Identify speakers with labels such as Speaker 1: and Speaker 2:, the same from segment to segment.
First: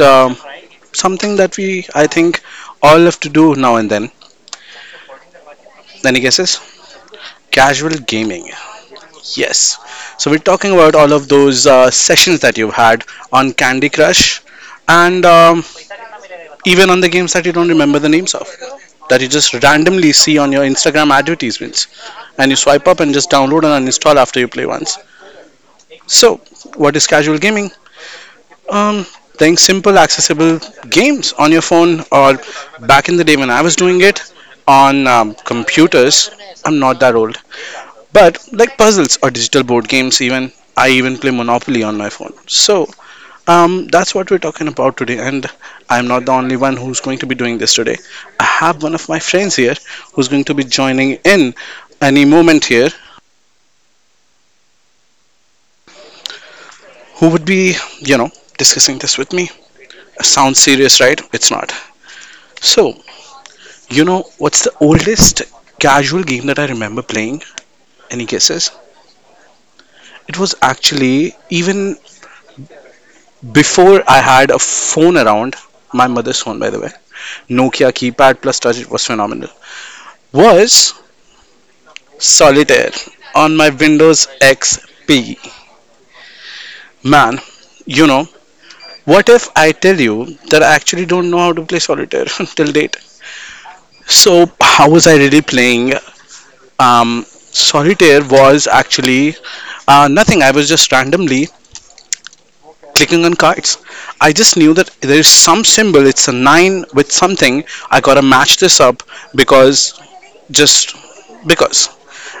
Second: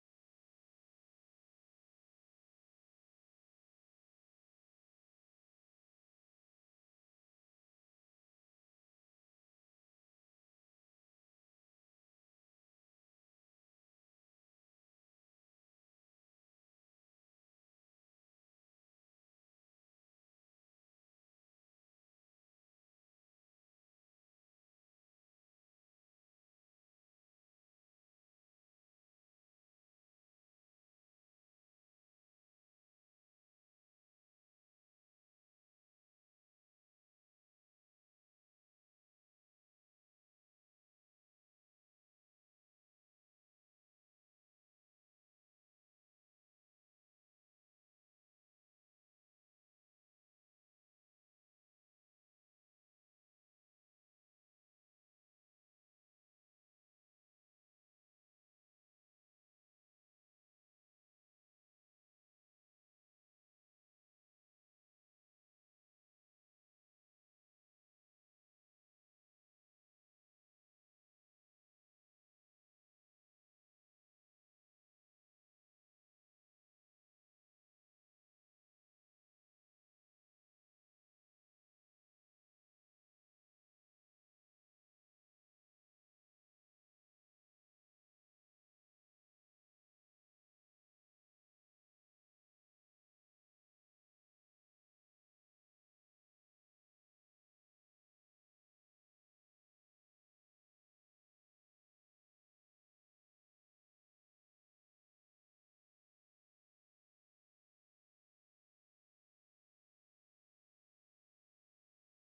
Speaker 1: something that we, I think, all have to do now and then. Any guesses? Casual gaming. Yes. So we're talking about all of those sessions that you've had on Candy Crush, and even on the games that you don't remember the names of, that you just randomly see on your Instagram advertisements, and you swipe up and just download and uninstall after you play once. So, what is casual gaming? Um, playing simple, accessible games on your phone, or back in the day when I was doing it on computers. I'm not that old, but like puzzles or digital board games, even I even play Monopoly on my phone. So that's what we're talking about today, and I'm not the only one who's going to be doing this today. I have one of my friends here who's going to be joining in any moment here, who would be, you know, discussing this with me. Sounds serious, right? It's not. So you know what's the oldest casual game that I remember playing? Any guesses? It was actually even before I had a phone around, my mother's phone, by the way. Nokia keypad plus touch, it was phenomenal. Was solitaire on my Windows XP. Man, you know, what if I tell you that I actually don't know how to play solitaire till date? So, how was I really playing? Solitaire was actually nothing. I was just randomly clicking on cards. I just knew that there is some symbol, it's a 9 with something. I gotta match this up because just because.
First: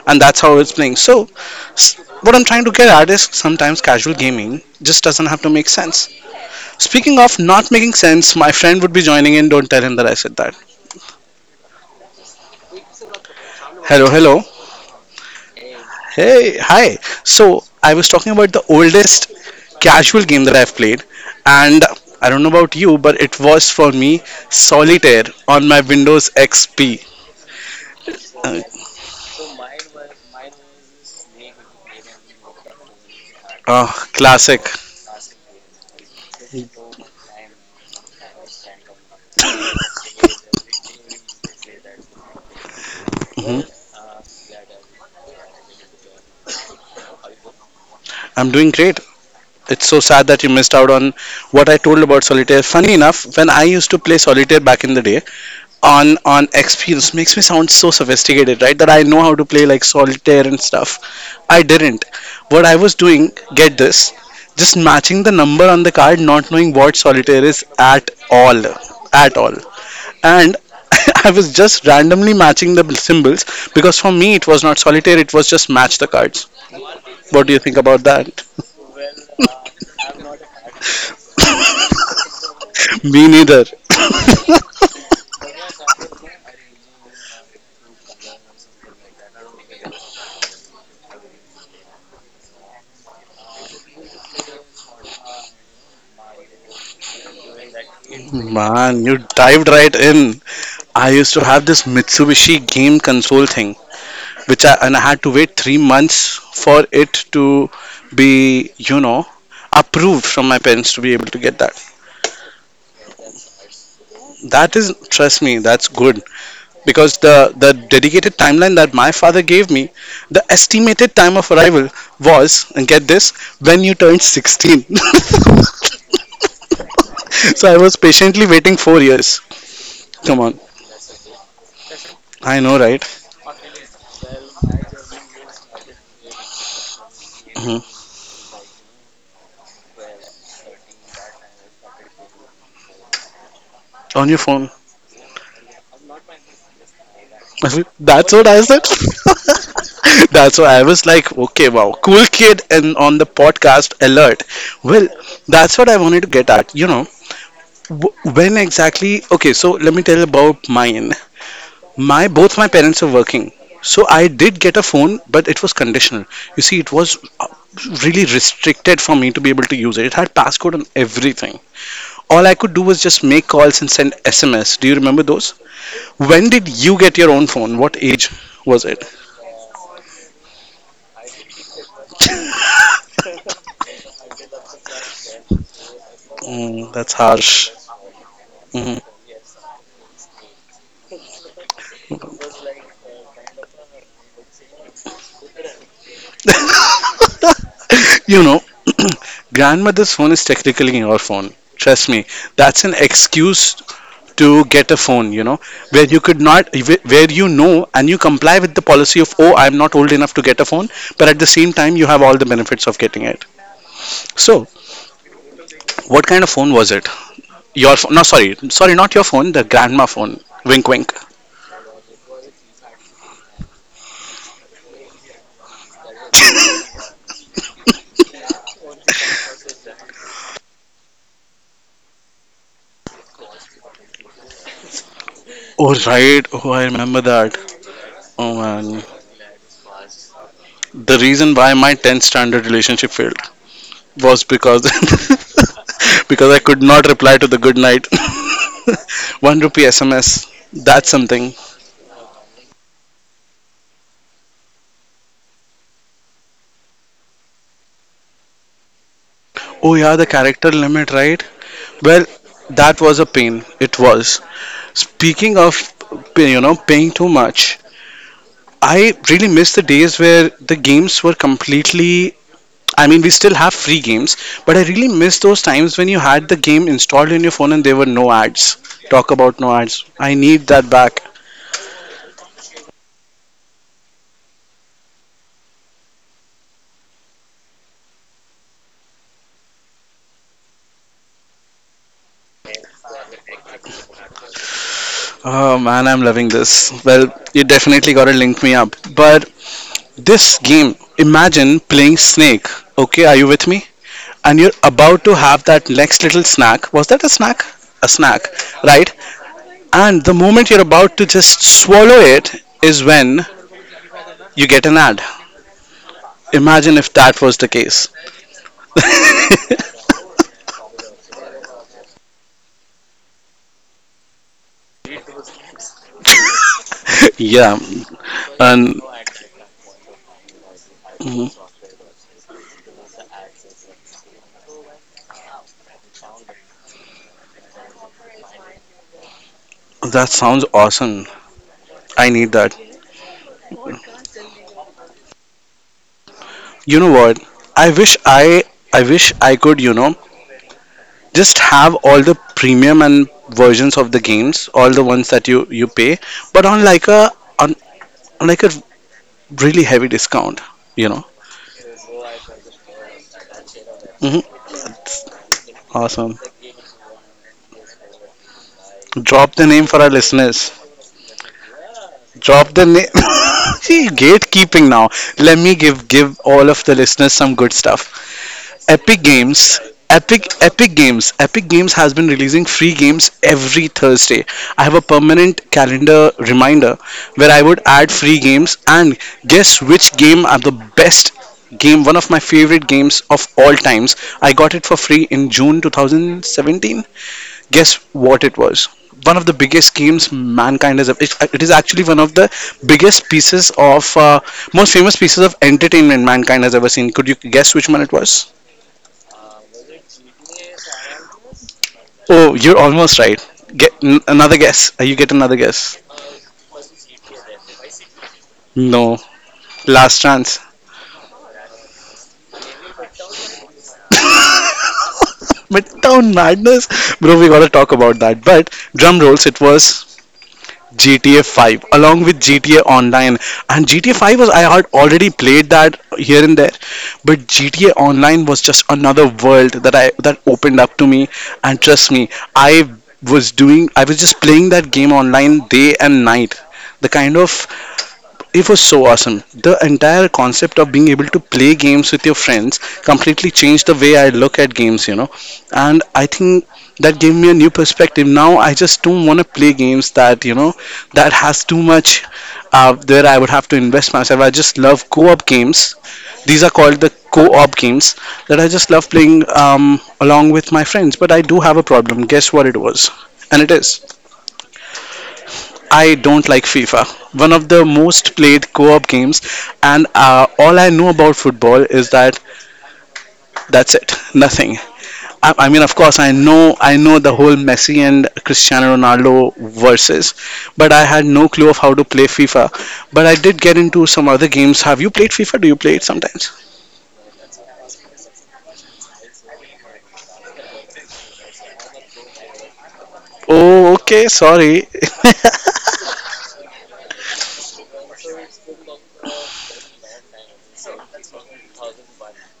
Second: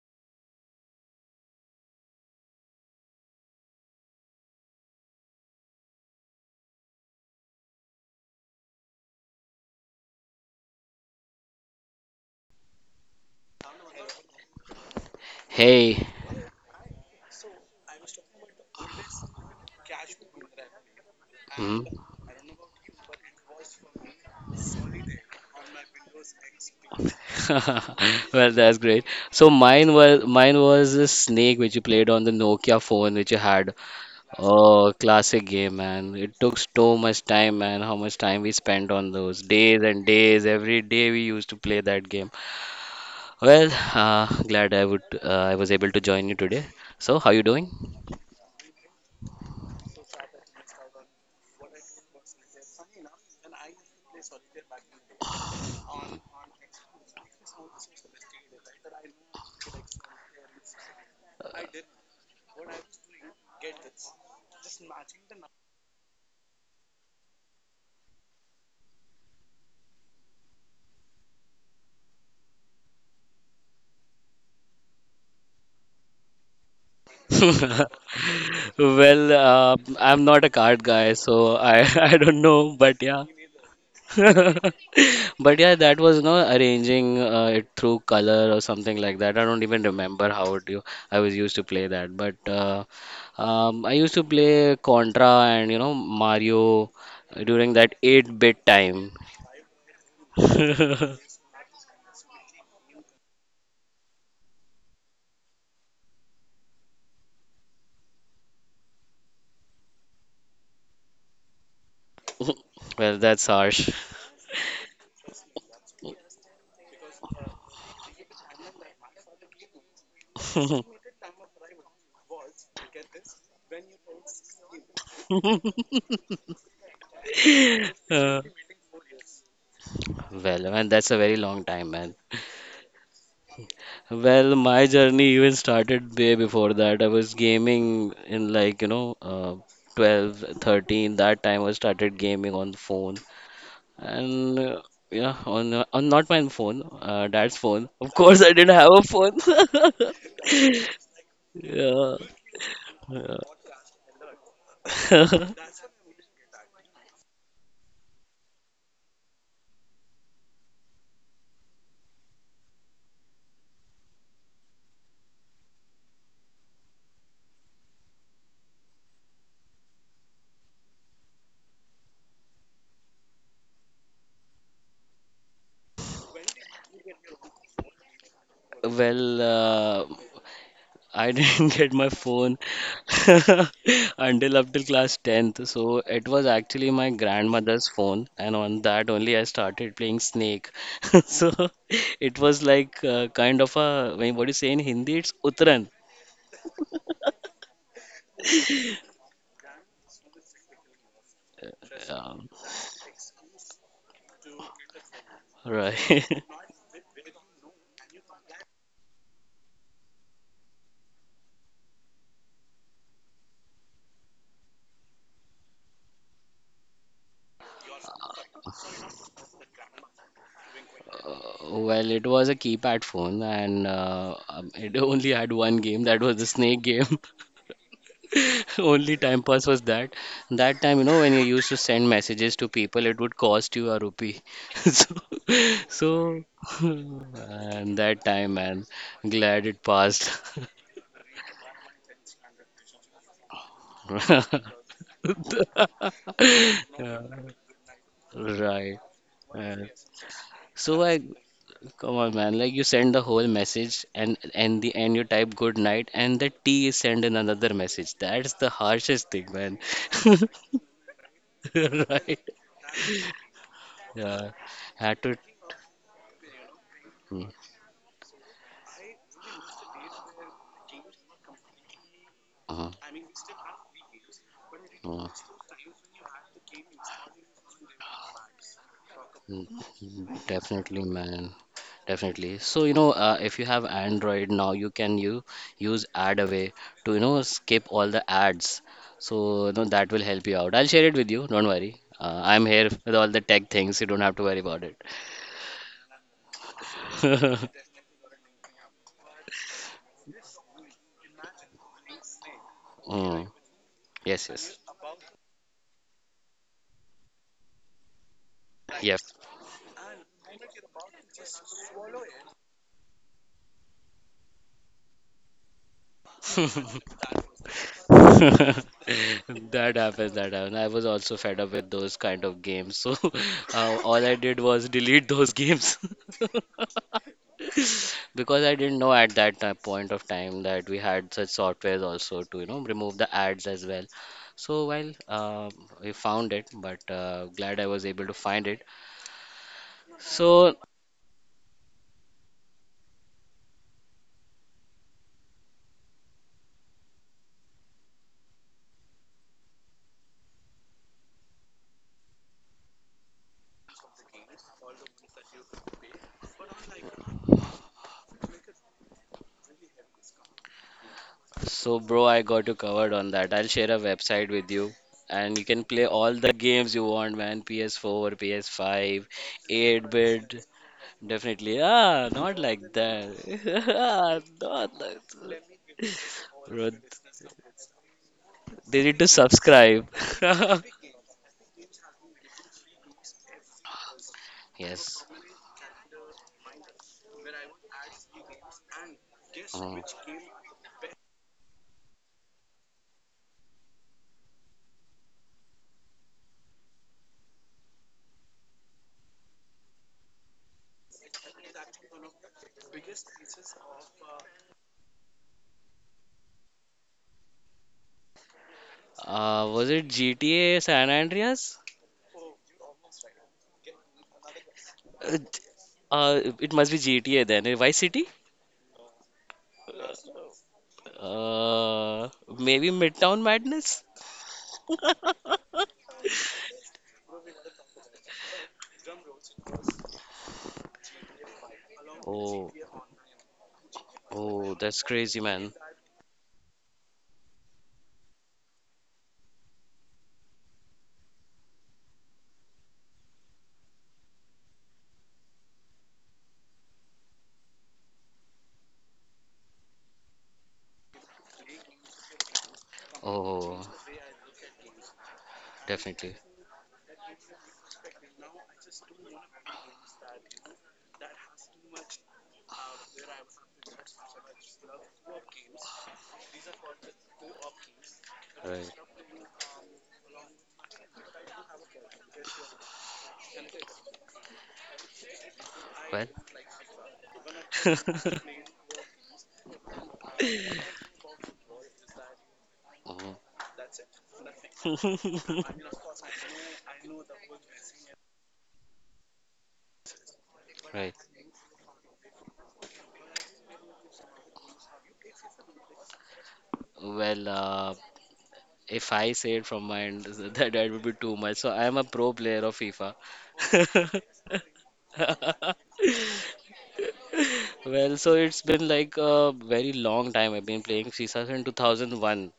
Speaker 1: And that's how it's playing. So, s- what I'm trying to get at is sometimes casual gaming just doesn't have to make sense. Speaking of not making sense, my friend would be joining in. Don't tell him that I said that. Hello, hello.
Speaker 2: Hey.
Speaker 1: Hey, hi. So, I was talking about the oldest casual game that I've played, and
Speaker 2: Mhm.
Speaker 1: I don't know about you, but it was for me Solitaire on my Windows XP.
Speaker 2: Well,
Speaker 1: Uh,
Speaker 2: that's great. So mine was a snake which you played on the Nokia phone which you had.
Speaker 1: uh, classic.
Speaker 2: Oh, classic game, man. It took so much time, man. How much time we spent on those days and days. Every day we used to play that game.
Speaker 1: Mhm.
Speaker 2: Well, uh, glad I was able to join you today. So, how you doing?
Speaker 1: I'm doing great. It's so sad that you missed out on what I told about Solitaire. Funny enough, when I used to play Solitaire back in the day on XP, this makes me sound so sophisticated, right? That I know how to play like Solitaire and stuff. I didn't. What I was doing, get this, just matching the number on the card, not knowing what solitaire is at all. At all. And I was just randomly matching the symbols because for me it was not solitaire, it was just match the cards. What do you think about that?
Speaker 2: Well, I'm not a card guy, so I I don't know, but yeah,
Speaker 1: Me neither.
Speaker 2: But yeah, that was no arranging it through color or something like that. I don't even remember how it you I was used to play that. But I used to play Contra and Mario during that 8-bit time.
Speaker 1: Man, you dived right in. I used to have this Mitsubishi game console thing, which I and I had to wait 3 months for it to be approved from my parents to be able to get that.
Speaker 2: Well, that's harsh.
Speaker 1: That is, trust me, that's good because the dedicated timeline that my father gave me, the estimated time of arrival was, and get this, when you turned 16. So I was
Speaker 2: Uh,
Speaker 1: patiently waiting 4 years. Come on,
Speaker 2: Well, man, that's a very long time, man.
Speaker 1: I know, right?
Speaker 2: Well, my journey even started way before that. I was
Speaker 1: Hmm.
Speaker 2: gaming in like, 12, 13. That time I started gaming on the phone.
Speaker 1: On your
Speaker 2: And
Speaker 1: phone.
Speaker 2: yeah, on not my phone, dad's phone. Of
Speaker 1: That's
Speaker 2: course,
Speaker 1: what
Speaker 2: I
Speaker 1: I
Speaker 2: didn't
Speaker 1: said.
Speaker 2: have a phone.
Speaker 1: That's why I was like, okay, wow,
Speaker 2: Yeah.
Speaker 1: cool kid, and on the
Speaker 2: Yeah.
Speaker 1: podcast alert. Well, that's what I wanted to get at. When exactly? Okay, so let me tell about mine. My both my parents were working, so I did get a phone, but it was conditional. You see, it was really restricted for me to be able to use it. It had passcode and everything. All I could do was just make calls and send SMS. Do you remember those? When did you get your own phone? What age was it?
Speaker 2: Well, I didn't get my phone until up till class 10th. So it was actually
Speaker 1: Mm,
Speaker 2: my
Speaker 1: that's harsh.
Speaker 2: grandmother's phone, and on
Speaker 1: Hmm.
Speaker 2: that only I started playing Snake. So it was like kind of I mean, what do you say in Hindi? It's Uttaran.
Speaker 1: you know, grandmother's phone is technically your phone. Trust me,
Speaker 2: Um,
Speaker 1: that's an excuse to get a phone. Where you
Speaker 2: right.
Speaker 1: could not, where and you comply with the policy of, oh, I'm not old enough to get a phone, but at the same time, you have all the benefits of getting it. So, what kind of phone was it? Your phone? No, sorry, not your phone. The grandma phone. Wink, wink.
Speaker 2: Well, it was a keypad phone, and it only had one game. That was the snake game. Only time pass was that. That time, when you used to send messages to people, it would cost you a rupee. So,
Speaker 1: Oh
Speaker 2: so,
Speaker 1: right. Oh, I remember that.
Speaker 2: and that time,
Speaker 1: Oh
Speaker 2: man,
Speaker 1: man.
Speaker 2: glad it passed.
Speaker 1: The reason why my 10th standard relationship failed was because because I could not
Speaker 2: Yeah,
Speaker 1: reply to the good night.
Speaker 2: right.
Speaker 1: One
Speaker 2: Uh,
Speaker 1: rupee SMS.
Speaker 2: so
Speaker 1: That's
Speaker 2: I
Speaker 1: something.
Speaker 2: Come on, man. Like you send the whole message and the end you type good night and the T is send in another message. That's the harshest thing, man.
Speaker 1: Oh yeah, the character limit, right? Well,
Speaker 2: Right?
Speaker 1: that was a pain. It was.
Speaker 2: Yeah. Had to.
Speaker 1: Speaking of paying too
Speaker 2: Mm.
Speaker 1: much, I really miss the days where the games were completely.
Speaker 2: uh,
Speaker 1: I mean, we still have free games, but I really
Speaker 2: uh,
Speaker 1: miss those times when you had the game installed in your phone and there were no ads. Talk about
Speaker 2: mm.
Speaker 1: no ads. I
Speaker 2: Mm.
Speaker 1: need that
Speaker 2: Definitely,
Speaker 1: back.
Speaker 2: man. Definitely. So, if you have Android now, you can you use AdAway to, skip all the ads. So, that will help you out. I'll share it with you. Don't worry. I'm here with all the tech things. You don't have to worry about
Speaker 1: Oh man, I'm loving this. Well, you
Speaker 2: it.
Speaker 1: definitely gotta link me up. But this game, imagine playing Snake. Okay, are you
Speaker 2: Mm.
Speaker 1: with me?
Speaker 2: Yes,
Speaker 1: And you're
Speaker 2: yes.
Speaker 1: about to have that next little snack. Was that a snack? A snack, right?
Speaker 2: Yes.
Speaker 1: And the moment you're about to just swallow it is when you get an ad. Imagine if that was the case.
Speaker 2: That happens, that happens. I was also fed up with those kind of games. So all I did was delete those games
Speaker 1: Yeah,
Speaker 2: because I didn't
Speaker 1: and
Speaker 2: know at that time, point of time that we had such
Speaker 1: mm,
Speaker 2: softwares also to, remove the ads as well. So well, we found it, but glad I was able to find it.
Speaker 1: that sounds
Speaker 2: So
Speaker 1: awesome. I need that. You know what? I wish I wish I could, just have all the premium and versions of the games, all the ones that you pay, but on, on like a really heavy discount. You know.
Speaker 2: So, bro, I got you covered on that. I'll share a website
Speaker 1: Hmm.
Speaker 2: with you and you can play all
Speaker 1: Awesome.
Speaker 2: the games you want, man. PS4, PS5,
Speaker 1: Drop the name for our
Speaker 2: 8-bit.
Speaker 1: listeners.
Speaker 2: Definitely. Ah, not
Speaker 1: Drop
Speaker 2: like
Speaker 1: the name.
Speaker 2: that.
Speaker 1: See,
Speaker 2: Ah,
Speaker 1: gatekeeping
Speaker 2: not
Speaker 1: now.
Speaker 2: like
Speaker 1: Let
Speaker 2: that.
Speaker 1: me give all of
Speaker 2: Bro,
Speaker 1: the listeners some good stuff.
Speaker 2: they need
Speaker 1: Epic
Speaker 2: to
Speaker 1: Games.
Speaker 2: subscribe.
Speaker 1: Epic Epic Games. Epic Games has been releasing free games every Thursday. I have a
Speaker 2: Yes.
Speaker 1: permanent calendar reminder where I would add free games and guess
Speaker 2: Oh.
Speaker 1: which game are the best game, one of my favorite games of all times. I got it for free in June 2017. Guess what it was? One of the biggest games mankind has ever. It is actually one of the biggest pieces of most famous pieces of entertainment mankind has ever seen. Could you guess which one it was?
Speaker 2: Was it GTA San Andreas?
Speaker 1: Oh, you're almost right. Get another guess. You get
Speaker 2: Uh, d-
Speaker 1: another guess.
Speaker 2: it must be GTA then. Eh, Vice City?
Speaker 1: No, last chance.
Speaker 2: Uh, Maybe Midtown Madness?
Speaker 1: Midtown Madness, bro. We gotta talk about that. But drum rolls. It was GTA 5 along with
Speaker 2: Oh,
Speaker 1: GTA Online. And GTA 5 was I
Speaker 2: oh,
Speaker 1: had
Speaker 2: that's
Speaker 1: already
Speaker 2: crazy,
Speaker 1: played
Speaker 2: man.
Speaker 1: that here and there, but GTA Online was just another world that opened up to me. And trust me, I was doing. I was just playing that game online day and night. The kind of It was so awesome. The entire concept of being able to play games with your friends completely
Speaker 2: Oh,
Speaker 1: changed the way I look at games. And I
Speaker 2: definitely.
Speaker 1: think that gave me a new perspective. Now I just don't want to play games that has too much where I would have to invest myself. I just love co op games. These are called the co op games that I just
Speaker 2: Right.
Speaker 1: love playing along with my friends. But I do have a problem. Guess what it was? And it is. I
Speaker 2: Well,
Speaker 1: don't like FIFA, one of the most played co op games, and all I know about football is that
Speaker 2: oh.
Speaker 1: that's it, nothing. I mean, of course, I know the whole Messi and Cristiano Ronaldo versus, but I
Speaker 2: Right.
Speaker 1: had no clue of how to play FIFA. But I did get into some other games. Have you played FIFA? Do you play it sometimes?
Speaker 2: Well, if I say it from my end, that would be too much. So I am a pro player of FIFA.
Speaker 1: Oh, okay, sorry.
Speaker 2: Well, so it's been like a very long time. I've been playing FIFA since 2001.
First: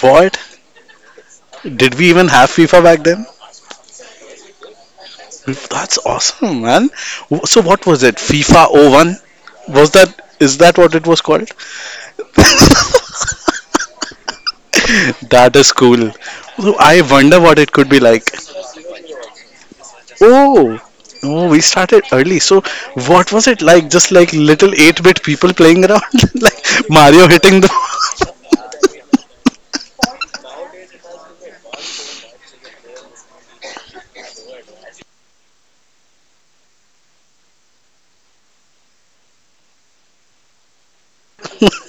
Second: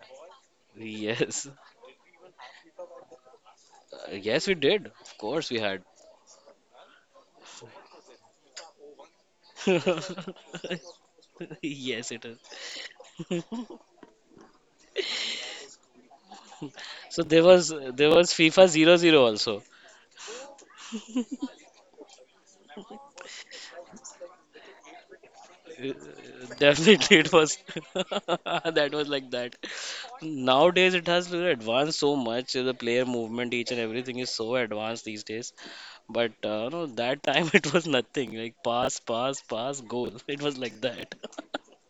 Speaker 1: What?
Speaker 2: Yes,
Speaker 1: Did we even have FIFA back then?
Speaker 2: Yes, we did. Of course, we had.
Speaker 1: That's awesome, man. So what was it? FIFA 01? Was that is that what it was called?
Speaker 2: Yes, it is.
Speaker 1: That is cool. So I
Speaker 2: So
Speaker 1: wonder
Speaker 2: there
Speaker 1: what
Speaker 2: was
Speaker 1: it could be
Speaker 2: there
Speaker 1: like.
Speaker 2: was FIFA 00 also.
Speaker 1: Oh, oh, we started early. So what was it like? Just like little 8-bit people playing
Speaker 2: Uh,
Speaker 1: around, like
Speaker 2: Definitely
Speaker 1: Mario
Speaker 2: it was
Speaker 1: hitting the
Speaker 2: that was like that. Nowadays it has really advanced so much. The player movement, each and everything is so advanced these days. But no, that time it was nothing. Like pass, pass, pass, goal. It was like that.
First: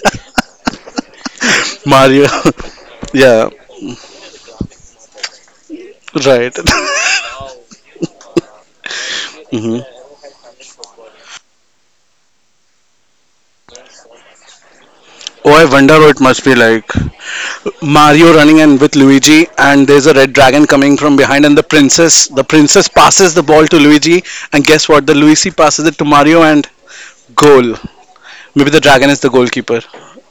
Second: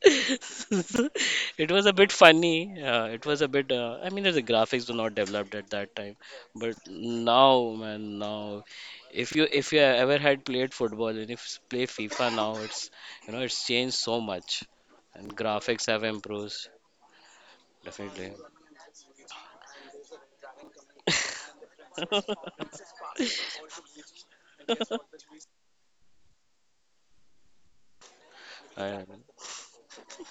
Speaker 2: It was a bit
Speaker 1: Mario.
Speaker 2: funny. It was a
Speaker 1: Yeah,
Speaker 2: bit. I mean, the graphics were not developed at that time,
Speaker 1: right.
Speaker 2: but now, man, now, if you
Speaker 1: Hmm.
Speaker 2: ever had played football and if you play FIFA now, it's you know it's changed so much, and
Speaker 1: Oh, I
Speaker 2: graphics
Speaker 1: wonder
Speaker 2: have
Speaker 1: what it must be
Speaker 2: improved
Speaker 1: like.
Speaker 2: definitely.
Speaker 1: Mario running in with Luigi, and there's a red dragon coming from behind, and the princess passes the ball to Luigi, and guess what? The Luigi passes it to Mario, and goal. Maybe the dragon is the goalkeeper.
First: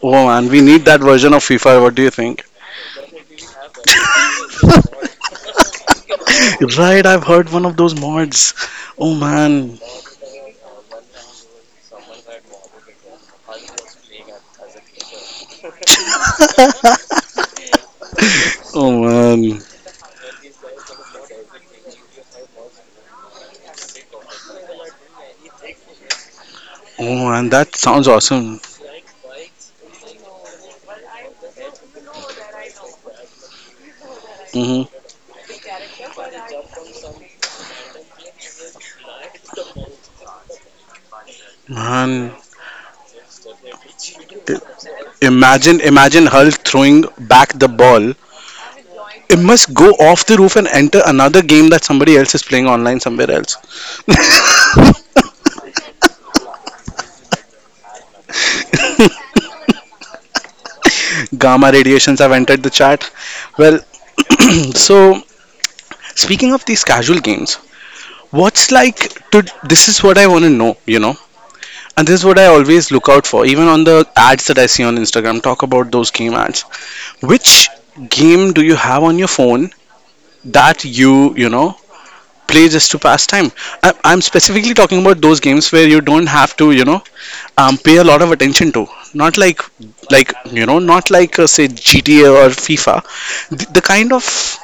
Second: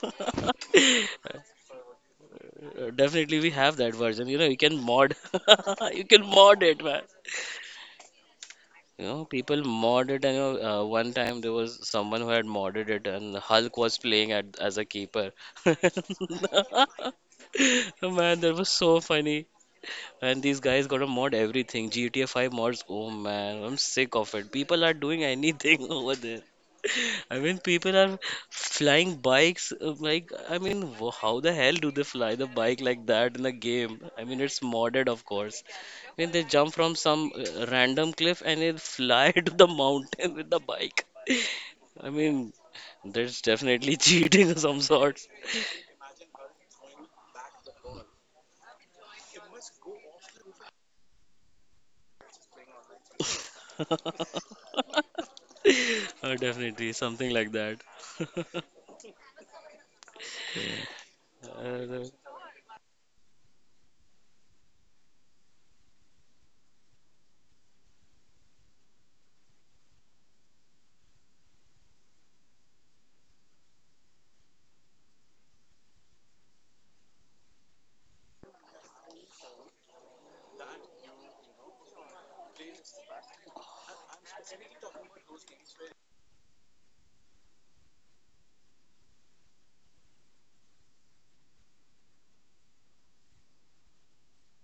Speaker 1: Oh man, we need that
Speaker 2: I-
Speaker 1: version of FIFA. What do you think?
Speaker 2: Definitely, we have that version. You can mod, you can mod it, man.
Speaker 1: Right, I've heard one of those mods.
Speaker 2: You
Speaker 1: Oh
Speaker 2: know, people
Speaker 1: man.
Speaker 2: mod it, and one time there was someone who had modded it, and Hulk was playing as a keeper. Man, that was so
Speaker 1: Oh
Speaker 2: funny.
Speaker 1: man.
Speaker 2: And these guys going to mod everything. GTA 5 mods. Oh man, I'm sick of it. People are doing anything over there.
Speaker 1: Oh
Speaker 2: I
Speaker 1: man,
Speaker 2: mean,
Speaker 1: that
Speaker 2: people
Speaker 1: sounds
Speaker 2: are
Speaker 1: awesome.
Speaker 2: flying bikes. Like, I mean, how the hell do they fly the bike like that in a game? I mean, it's
Speaker 1: Hmm.
Speaker 2: modded, of course. I mean, they jump from some random cliff and they fly to the mountain with the bike. I
Speaker 1: Man,
Speaker 2: mean, there's definitely cheating of some sorts.
Speaker 1: imagine Hull throwing back the ball. It must go off the roof and enter another game that somebody else is playing online somewhere else.
Speaker 2: Definitely something like that.
Speaker 1: Gamma
Speaker 2: Uh,
Speaker 1: radiations have entered the chat. Well, so speaking of these casual games, what's like to this is what I want to know, and this is what I always look out for, even on the ads that I see on Instagram. Talk about those game ads. Which game do you have on your phone that you play just to pass time? I'm specifically talking about those games where you don't have to, pay a lot of attention to. Not like, not like say GTA or FIFA. The kind of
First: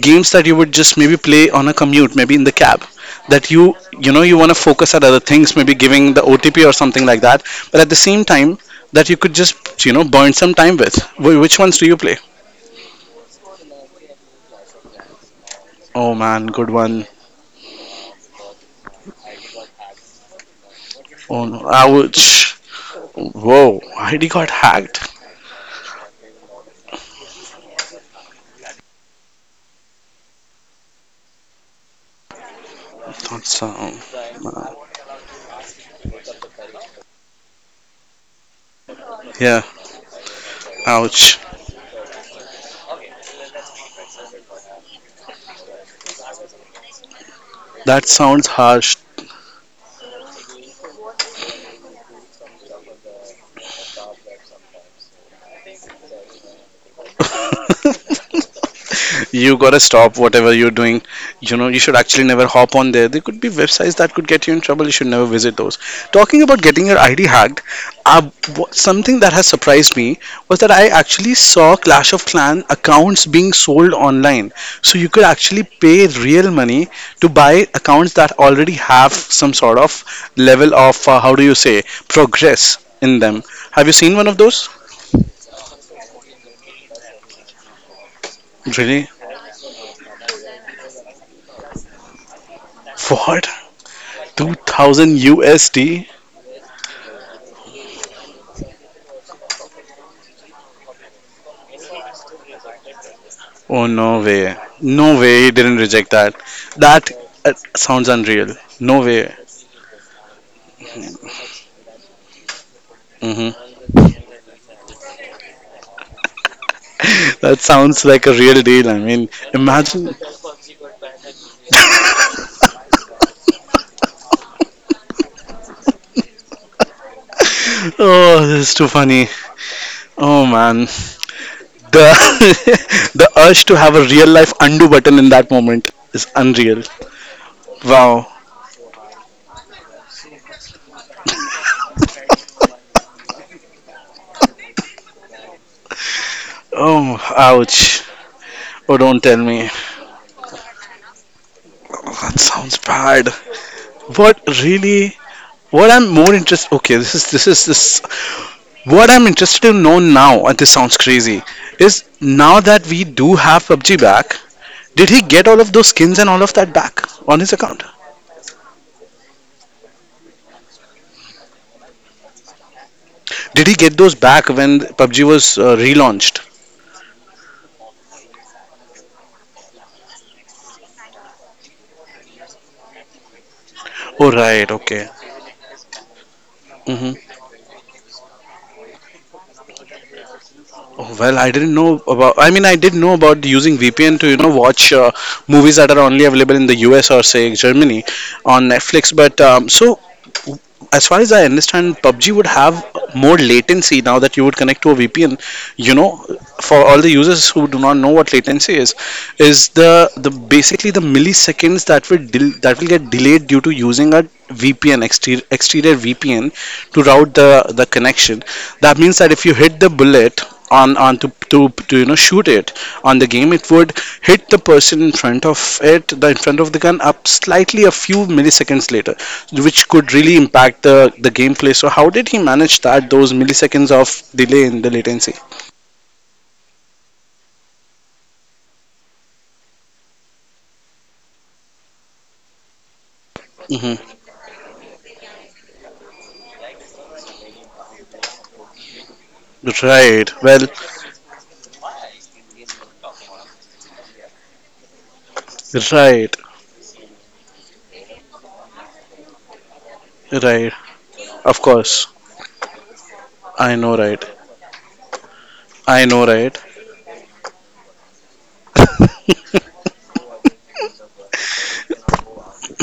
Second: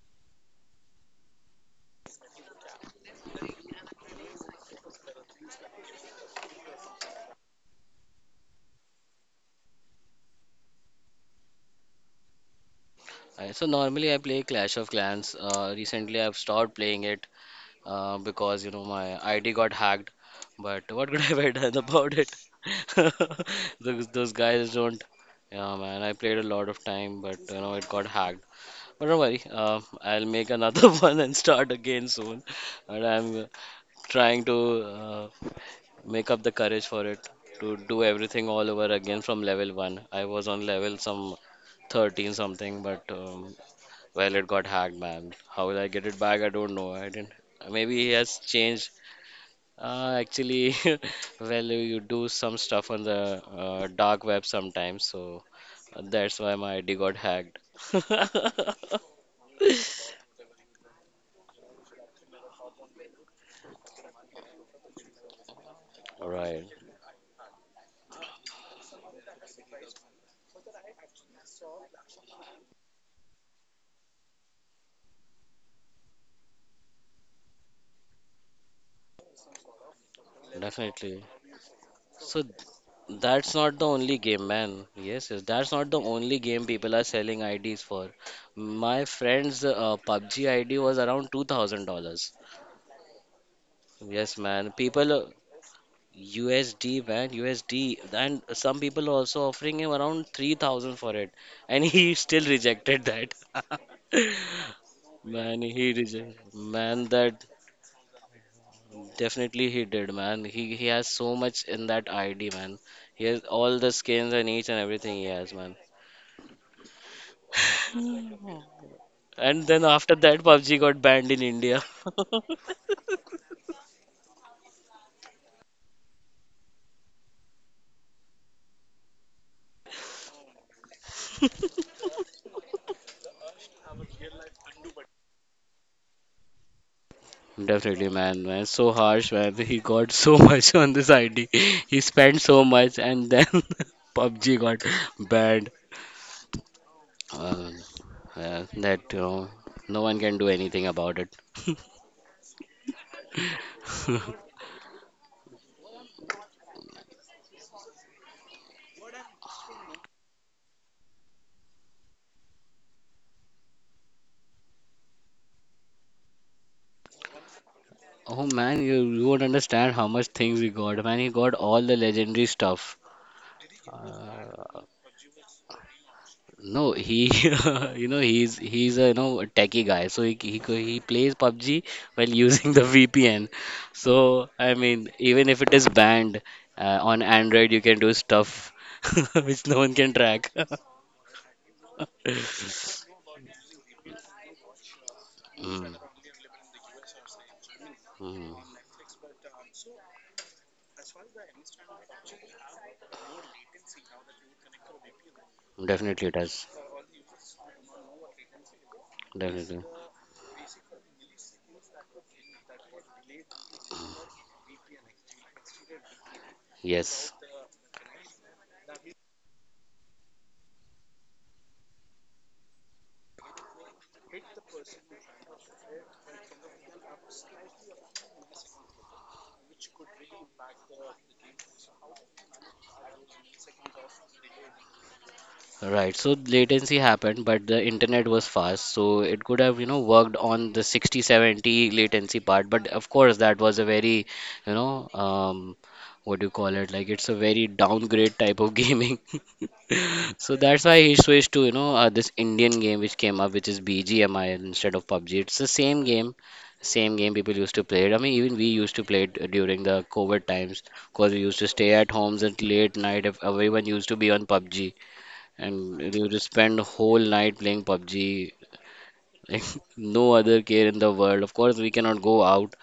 Speaker 1: games that you would just maybe play on a commute, maybe in the cab, that you know you want to focus at other things, maybe giving the OTP or something like that. But at the same time, that you could just burn some time with. Which ones do you play?
Speaker 2: so normally I play Clash of Clans.
Speaker 1: Oh
Speaker 2: Recently I've
Speaker 1: man, good
Speaker 2: stopped playing
Speaker 1: one.
Speaker 2: it because my ID got hacked. But what could I have
Speaker 1: Oh
Speaker 2: I
Speaker 1: no,
Speaker 2: done about it?
Speaker 1: ouch. Whoa,
Speaker 2: Those,
Speaker 1: ID
Speaker 2: those
Speaker 1: got
Speaker 2: guys don't.
Speaker 1: hacked.
Speaker 2: Yeah, man. I played a lot of time, but it got hacked. But don't worry. I'll make another one and start again soon. But I'm
Speaker 1: That's
Speaker 2: trying to make up the courage for it to do everything all over again from
Speaker 1: yeah,
Speaker 2: level one. I was on level some,
Speaker 1: ouch.
Speaker 2: 13 something, but well, it got hacked, man. How will I get it back? I don't know. I didn't. Maybe
Speaker 1: That
Speaker 2: he has
Speaker 1: sounds
Speaker 2: changed.
Speaker 1: harsh.
Speaker 2: Actually, well, you do some stuff on the dark web sometimes, so that's why my ID got hacked.
Speaker 1: You gotta stop whatever you're doing. You know, you should actually never hop on there. There could be websites that could get you in trouble. You should never visit those. Talking about
Speaker 2: Right,
Speaker 1: getting your ID hacked, uh, something that has surprised me was that I actually saw Clash of Clan accounts being sold online. So you could actually pay real money to buy accounts that already have some sort of level of,
Speaker 2: definitely.
Speaker 1: how do you say,
Speaker 2: So
Speaker 1: progress in them.
Speaker 2: that's not the
Speaker 1: Have you seen
Speaker 2: only
Speaker 1: one of
Speaker 2: game,
Speaker 1: those?
Speaker 2: man. Yes, yes, that's not the only game people are selling IDs for. My
Speaker 1: Really?
Speaker 2: friend's PUBG ID was around $2,000.
Speaker 1: What?
Speaker 2: Yes, man. People,
Speaker 1: 2000 USD?
Speaker 2: USD man, USD, and some people are also offering him around 3,000 for it, and he still rejected that.
Speaker 1: Oh, no way. No way he
Speaker 2: Man,
Speaker 1: didn't
Speaker 2: he
Speaker 1: reject that.
Speaker 2: rejected. Man,
Speaker 1: That
Speaker 2: that
Speaker 1: sounds unreal. No way.
Speaker 2: definitely he did, man. He has so much in that ID, man. He has
Speaker 1: Hmm.
Speaker 2: all the skins and each and everything he has, man.
Speaker 1: That sounds like a real deal. I mean,
Speaker 2: And then
Speaker 1: imagine.
Speaker 2: after that, PUBG got banned in India.
Speaker 1: Oh, this is too funny. Oh man, the the urge to have a real life undo button in that moment is unreal.
Speaker 2: Definitely,
Speaker 1: Wow.
Speaker 2: man, man. So harsh, man. He got so much on this ID. He spent so much, and then PUBG got banned.
Speaker 1: Oh,
Speaker 2: Um,
Speaker 1: ouch.
Speaker 2: yeah,
Speaker 1: Oh,
Speaker 2: that
Speaker 1: don't tell me.
Speaker 2: no one can do anything about it.
Speaker 1: Oh, that sounds bad. What really? What I'm more interested. Okay, this is this is this. What I'm interested to know now, and this sounds crazy, is now that we do have PUBG back, did he get all of those skins and all of that back on his account?
Speaker 2: Oh man, you won't understand how much things he got. Man, he got all the legendary stuff.
Speaker 1: Did he get those back when
Speaker 2: Uh,
Speaker 1: PUBG was relaunched?
Speaker 2: No, he, he's a you know a techie guy, so he plays PUBG while using the VPN.
Speaker 1: Oh,
Speaker 2: So
Speaker 1: right,
Speaker 2: I
Speaker 1: okay.
Speaker 2: mean, even if it is banned
Speaker 1: Hmm.
Speaker 2: on Android, you can do stuff which no one can track.
Speaker 1: Oh, well, I didn't know about. I mean, I did know about using VPN to, you know, watch movies that
Speaker 2: Mm.
Speaker 1: are only available in the US or, say, Germany
Speaker 2: Mm.
Speaker 1: on Netflix. But so as far as I understand, PUBG would have more latency now that you would connect to a VPN. You know,
Speaker 2: Definitely it does.
Speaker 1: for all the users who do not know what latency is
Speaker 2: Definitely.
Speaker 1: the basically the milliseconds that that will get delayed due to using a exterior VPN to
Speaker 2: Yes.
Speaker 1: route the connection. That means that if you hit the bullet on to shoot it on the game it would hit the person in front of it the in front of the gun up slightly a few milliseconds later which could really impact the gameplay. So how did he manage that those milliseconds of delay in the latency?
Speaker 2: Right, so latency happened, but the internet was fast, so it could have, worked on the 60 70 latency part. But of course, that was a
Speaker 1: Hmm.
Speaker 2: very, you know, um, what do you call it? Like, it's a very downgrade type of gaming.
Speaker 1: Right.
Speaker 2: So
Speaker 1: Well,
Speaker 2: that's why he switched to, this Indian game which came up, which is BGMI instead of PUBG. It's the same game,
Speaker 1: right,
Speaker 2: same game people used to play it. I mean, even we used to play it during the COVID
Speaker 1: right.
Speaker 2: times because we used
Speaker 1: Of
Speaker 2: to stay
Speaker 1: course,
Speaker 2: at homes at late night. If
Speaker 1: I
Speaker 2: everyone
Speaker 1: know,
Speaker 2: used to
Speaker 1: right.
Speaker 2: be on PUBG. And
Speaker 1: I
Speaker 2: you
Speaker 1: know,
Speaker 2: just
Speaker 1: right,
Speaker 2: spend whole night playing PUBG, like no other care in the world. Of course, we cannot go out.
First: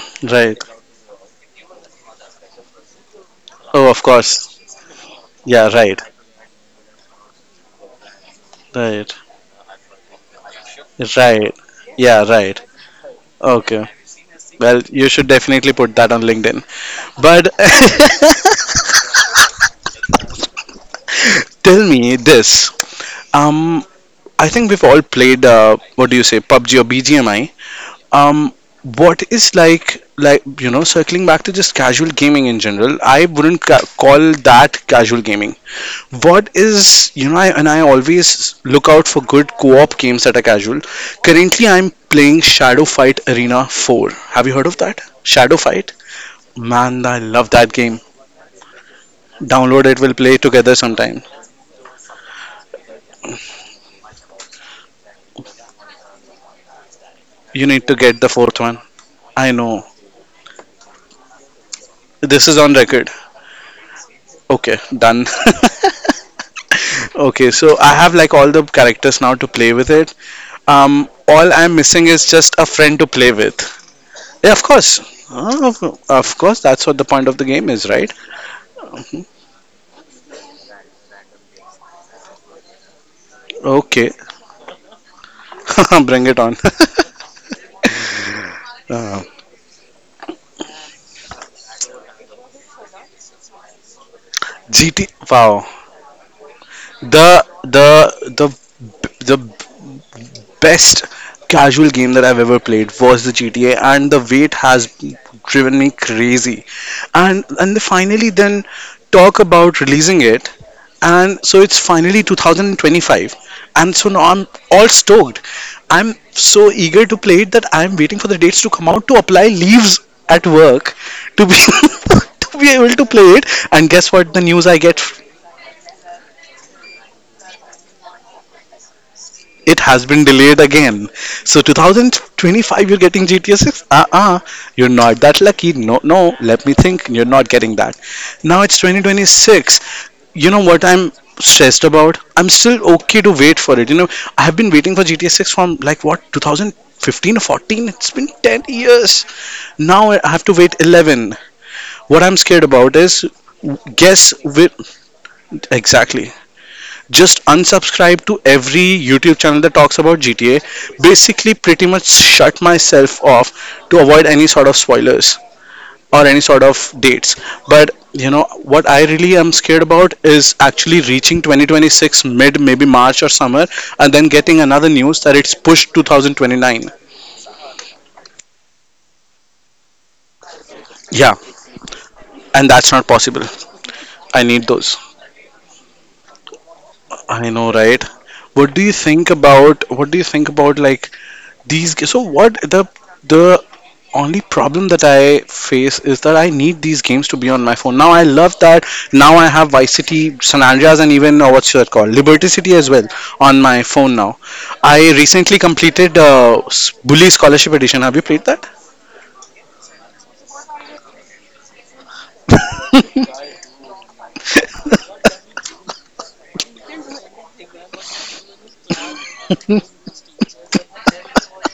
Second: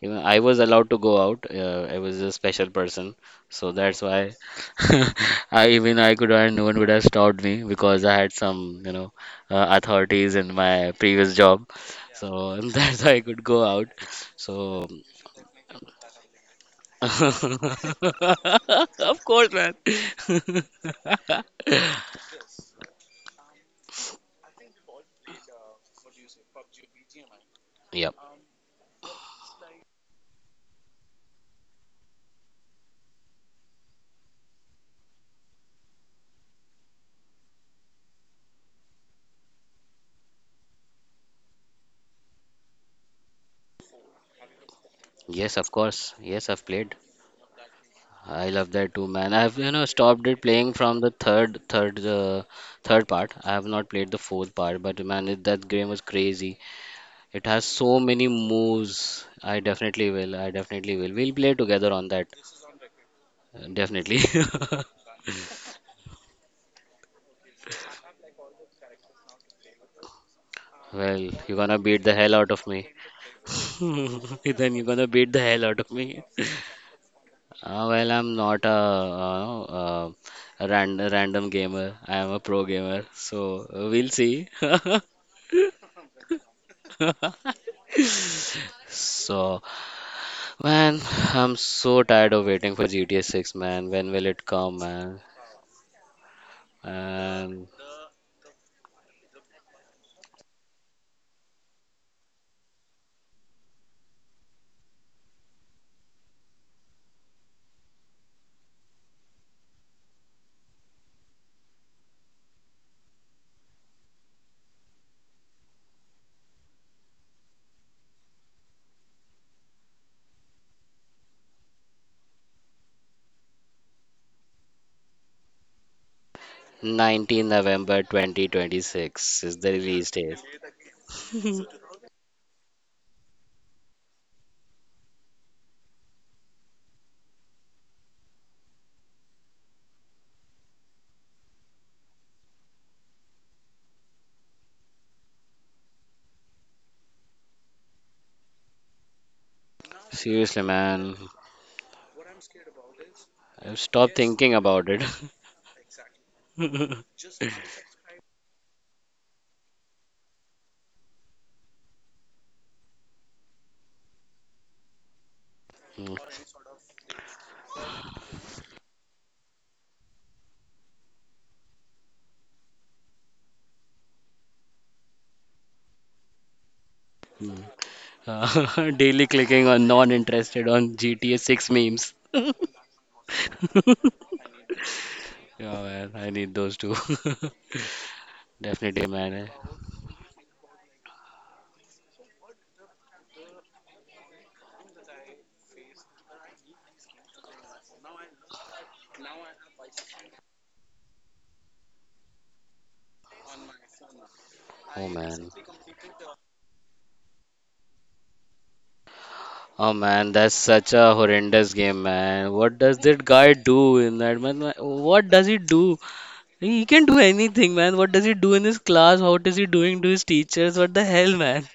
Speaker 2: Even I
Speaker 1: right.
Speaker 2: was allowed to go out. I was a special person, so
Speaker 1: Oh,
Speaker 2: that's
Speaker 1: of
Speaker 2: why
Speaker 1: course. Yeah,
Speaker 2: I even
Speaker 1: right,
Speaker 2: I could and no one would have stopped me because I had some
Speaker 1: right,
Speaker 2: authorities in my previous
Speaker 1: right.
Speaker 2: job,
Speaker 1: Yeah,
Speaker 2: so
Speaker 1: right.
Speaker 2: that's why I could go
Speaker 1: Okay.
Speaker 2: out.
Speaker 1: Well,
Speaker 2: So
Speaker 1: you should definitely put that on LinkedIn. But
Speaker 2: of course, man.
Speaker 1: tell me this. Um, I think we've all played. What do you say, PUBG or BGMI?
Speaker 2: Yep.
Speaker 1: um what is you know, circling back to just casual gaming in general, I wouldn't ca- call that casual gaming. What is, you know, I always look out for good co-op games that are casual. Currently I'm playing Shadow Fight Arena 4. Have you heard of that,
Speaker 2: Yes,
Speaker 1: Shadow
Speaker 2: of
Speaker 1: Fight?
Speaker 2: course. Yes, I've played.
Speaker 1: Man, I love that game.
Speaker 2: I love that too, man. I've
Speaker 1: Download it, we'll
Speaker 2: stopped
Speaker 1: play
Speaker 2: it playing
Speaker 1: together
Speaker 2: from the
Speaker 1: sometime.
Speaker 2: third part. I have not played the fourth part, but man, that game was crazy. It has
Speaker 1: You need to
Speaker 2: so
Speaker 1: get
Speaker 2: many
Speaker 1: the fourth one.
Speaker 2: moves.
Speaker 1: I
Speaker 2: I
Speaker 1: know,
Speaker 2: definitely will. I definitely will. We'll play together on that.
Speaker 1: this is on record.
Speaker 2: Definitely.
Speaker 1: Okay, done. Okay, so I have like all the characters now to play with it.
Speaker 2: Well,
Speaker 1: All
Speaker 2: you're
Speaker 1: I'm
Speaker 2: gonna beat
Speaker 1: missing
Speaker 2: the
Speaker 1: is
Speaker 2: hell out
Speaker 1: just a
Speaker 2: of me.
Speaker 1: friend to play with. Yeah, of
Speaker 2: Then you're
Speaker 1: course.
Speaker 2: gonna beat the hell
Speaker 1: Ah,
Speaker 2: out
Speaker 1: Of,
Speaker 2: of me.
Speaker 1: of course, that's what the point of the game is,
Speaker 2: Well,
Speaker 1: right?
Speaker 2: I'm not a random gamer. I am a pro gamer. So we'll
Speaker 1: Okay,
Speaker 2: see.
Speaker 1: bring it on. Uh,
Speaker 2: So, man, I'm so tired of waiting for GTA 6, man. When will it come,
Speaker 1: GT,
Speaker 2: man?
Speaker 1: wow. The
Speaker 2: And
Speaker 1: the the the best casual game that I've ever played was the GTA, and the wait has driven me crazy. And finally, then talk about releasing it. And so it's finally 2025, and so now I'm all stoked. I'm so eager to play it that I'm waiting for the dates to come out, to apply leaves at work, to be to be able to play it, and guess what the news I get?
Speaker 2: 19 November 2026 is the
Speaker 1: It has
Speaker 2: release
Speaker 1: been
Speaker 2: date.
Speaker 1: delayed again. So 2025 you're getting GTA 6? Uh-uh, you're not that lucky. No no Let me think, you're not getting that. Now it's 2026. You know what I'm stressed about? I'm still okay to wait for it. You know, I have been waiting for GTA 6 from like what, 2015 or 14? It's been 10 years. Now I have to
Speaker 2: Seriously,
Speaker 1: wait
Speaker 2: man.
Speaker 1: 11. What I'm scared about is
Speaker 2: I've stopped
Speaker 1: guess
Speaker 2: thinking
Speaker 1: with
Speaker 2: about it.
Speaker 1: exactly just unsubscribe to every YouTube channel that talks about GTA, basically pretty much shut myself off to avoid any sort of spoilers or any sort of dates. But you know what I really am scared about is actually reaching 2026 mid, maybe March or summer, and then getting another news that it's pushed 2029.
Speaker 2: Mm. Daily clicking on non-interested on
Speaker 1: Yeah,
Speaker 2: GTA 6 memes. Yeah,
Speaker 1: and that's not possible. I need those.
Speaker 2: man. I need those too.
Speaker 1: I know, right? What do you
Speaker 2: Definitely,
Speaker 1: think
Speaker 2: man. Eh.
Speaker 1: about like these? So what the only problem that I face is that I need these games to be on my phone. Now I love that. Now I have Vice City, San Andreas, and even what's that called, Liberty City as well on my phone now. I
Speaker 2: Oh, man.
Speaker 1: recently completed Bully Scholarship Edition. Have you played that?
Speaker 2: Oh man, that's such a horrendous game, man. What does that guy do in that, man? Man, what does he do? He can do anything, man. What does he do in his class? What is he doing to his teachers? What the hell, man?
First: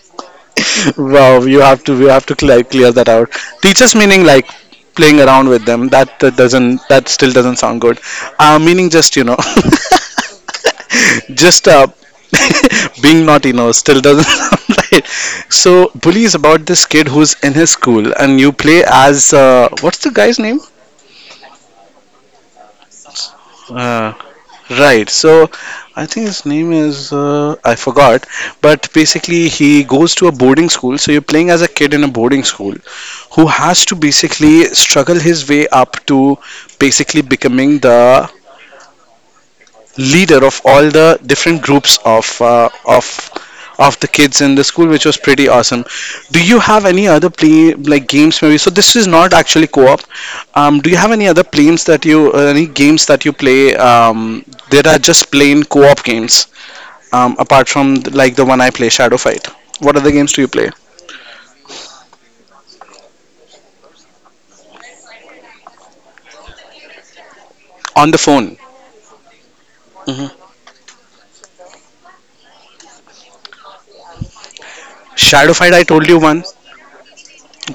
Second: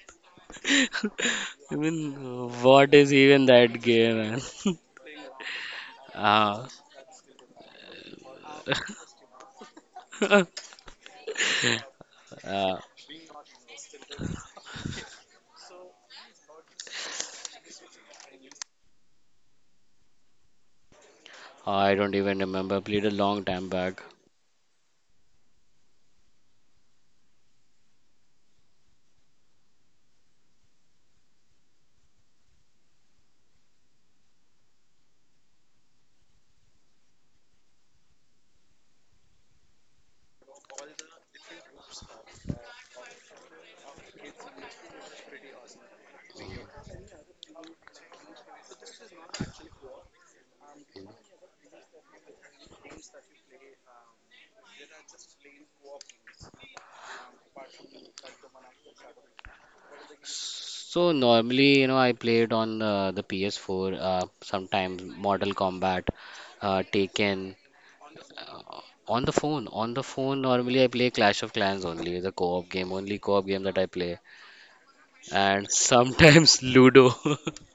Speaker 1: Wow, you
Speaker 2: I
Speaker 1: have to
Speaker 2: mean,
Speaker 1: clear
Speaker 2: what
Speaker 1: that
Speaker 2: is
Speaker 1: out.
Speaker 2: even that
Speaker 1: Teachers
Speaker 2: game,
Speaker 1: meaning
Speaker 2: man?
Speaker 1: like playing around with them. That
Speaker 2: Ah,
Speaker 1: doesn't that still doesn't sound good. Meaning just you know, just
Speaker 2: uh,
Speaker 1: being naughty, no, still doesn't sound right. So Bully is about this kid who's in his school and you play as what's the guy's name?
Speaker 2: I don't even remember. I played a long time back.
Speaker 1: Uh, Right. So I think his name is I forgot, but basically he goes to a boarding school. So you're playing as a kid in a boarding school who has to basically struggle his way up to basically becoming the leader of all the different groups of of the kids in the school, which was pretty awesome. Do you have any other play like games maybe? So this is not actually co-op. Do you have any other games that you any games that you play that are just plain co-op games, apart from like the one I play, Shadow Fight? What other games do you play
Speaker 2: So normally, you know, I played on the PS4. Sometimes Mortal Kombat, Taken.
Speaker 1: on the phone?
Speaker 2: Uh, on the phone,
Speaker 1: Hmm.
Speaker 2: normally I play Clash of Clans only, the co-op game, only co-op game that I play,
Speaker 1: Shadow
Speaker 2: and
Speaker 1: Fight, I told you one.
Speaker 2: sometimes Ludo.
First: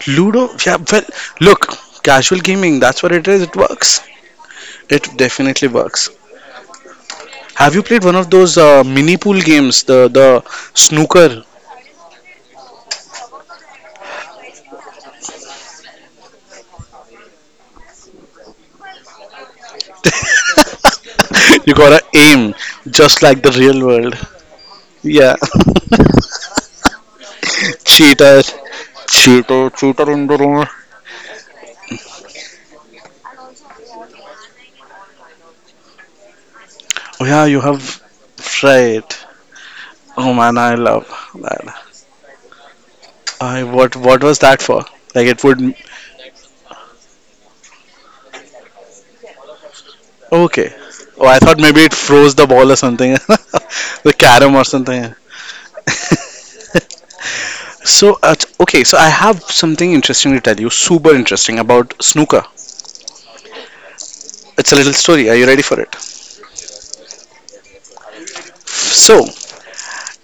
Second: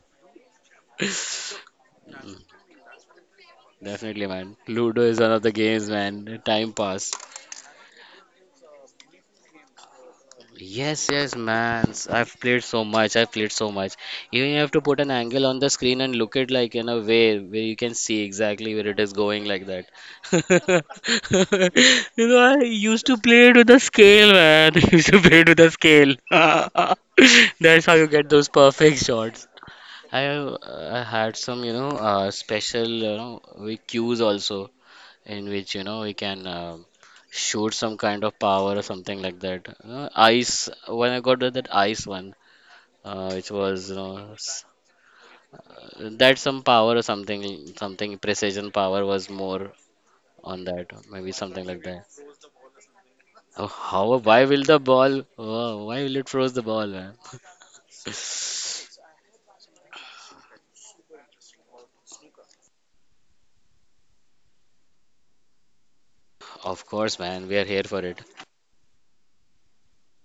Speaker 1: Ludo, yeah, well, look, casual gaming, that's what it is. It works.
Speaker 2: Definitely, man. Ludo
Speaker 1: It
Speaker 2: is one of the
Speaker 1: definitely
Speaker 2: games,
Speaker 1: works.
Speaker 2: man. Time pass.
Speaker 1: Have you played one of those mini pool games, the
Speaker 2: Yes, yes,
Speaker 1: snooker?
Speaker 2: man. I've played so much. I've played so much. Even you have to put an angle on the screen and look it like in a way where you can see exactly where it is going like that.
Speaker 1: You gotta
Speaker 2: You
Speaker 1: aim
Speaker 2: know, I used to
Speaker 1: just like
Speaker 2: play
Speaker 1: the
Speaker 2: it with a
Speaker 1: real world.
Speaker 2: scale, man. I used to
Speaker 1: Yeah,
Speaker 2: play it with a scale. That's how you get
Speaker 1: cheater,
Speaker 2: those perfect shots.
Speaker 1: cheater, cheater
Speaker 2: I
Speaker 1: in the
Speaker 2: uh,
Speaker 1: room.
Speaker 2: I had some, special, we cues also in which we can
Speaker 1: Oh yeah, you
Speaker 2: shoot
Speaker 1: have
Speaker 2: some kind of power or
Speaker 1: right.
Speaker 2: something like that. Uh,
Speaker 1: Oh
Speaker 2: ice
Speaker 1: man, I love
Speaker 2: when I got to that
Speaker 1: that.
Speaker 2: ice one, which
Speaker 1: I
Speaker 2: was
Speaker 1: what was that for? Like it would
Speaker 2: that some power or something precision power was more on
Speaker 1: okay.
Speaker 2: that
Speaker 1: Oh,
Speaker 2: maybe
Speaker 1: I thought
Speaker 2: something
Speaker 1: maybe
Speaker 2: like
Speaker 1: it
Speaker 2: that.
Speaker 1: froze the ball or something,
Speaker 2: Oh,
Speaker 1: the
Speaker 2: how why
Speaker 1: carom
Speaker 2: will
Speaker 1: or
Speaker 2: the
Speaker 1: something.
Speaker 2: ball? Oh, why will it froze the ball, man?
Speaker 1: So, okay, so I have something interesting to tell you, super interesting about snooker. It's a little story. Are you ready for it?
Speaker 2: Of course, man, we are here for it.
Speaker 1: So,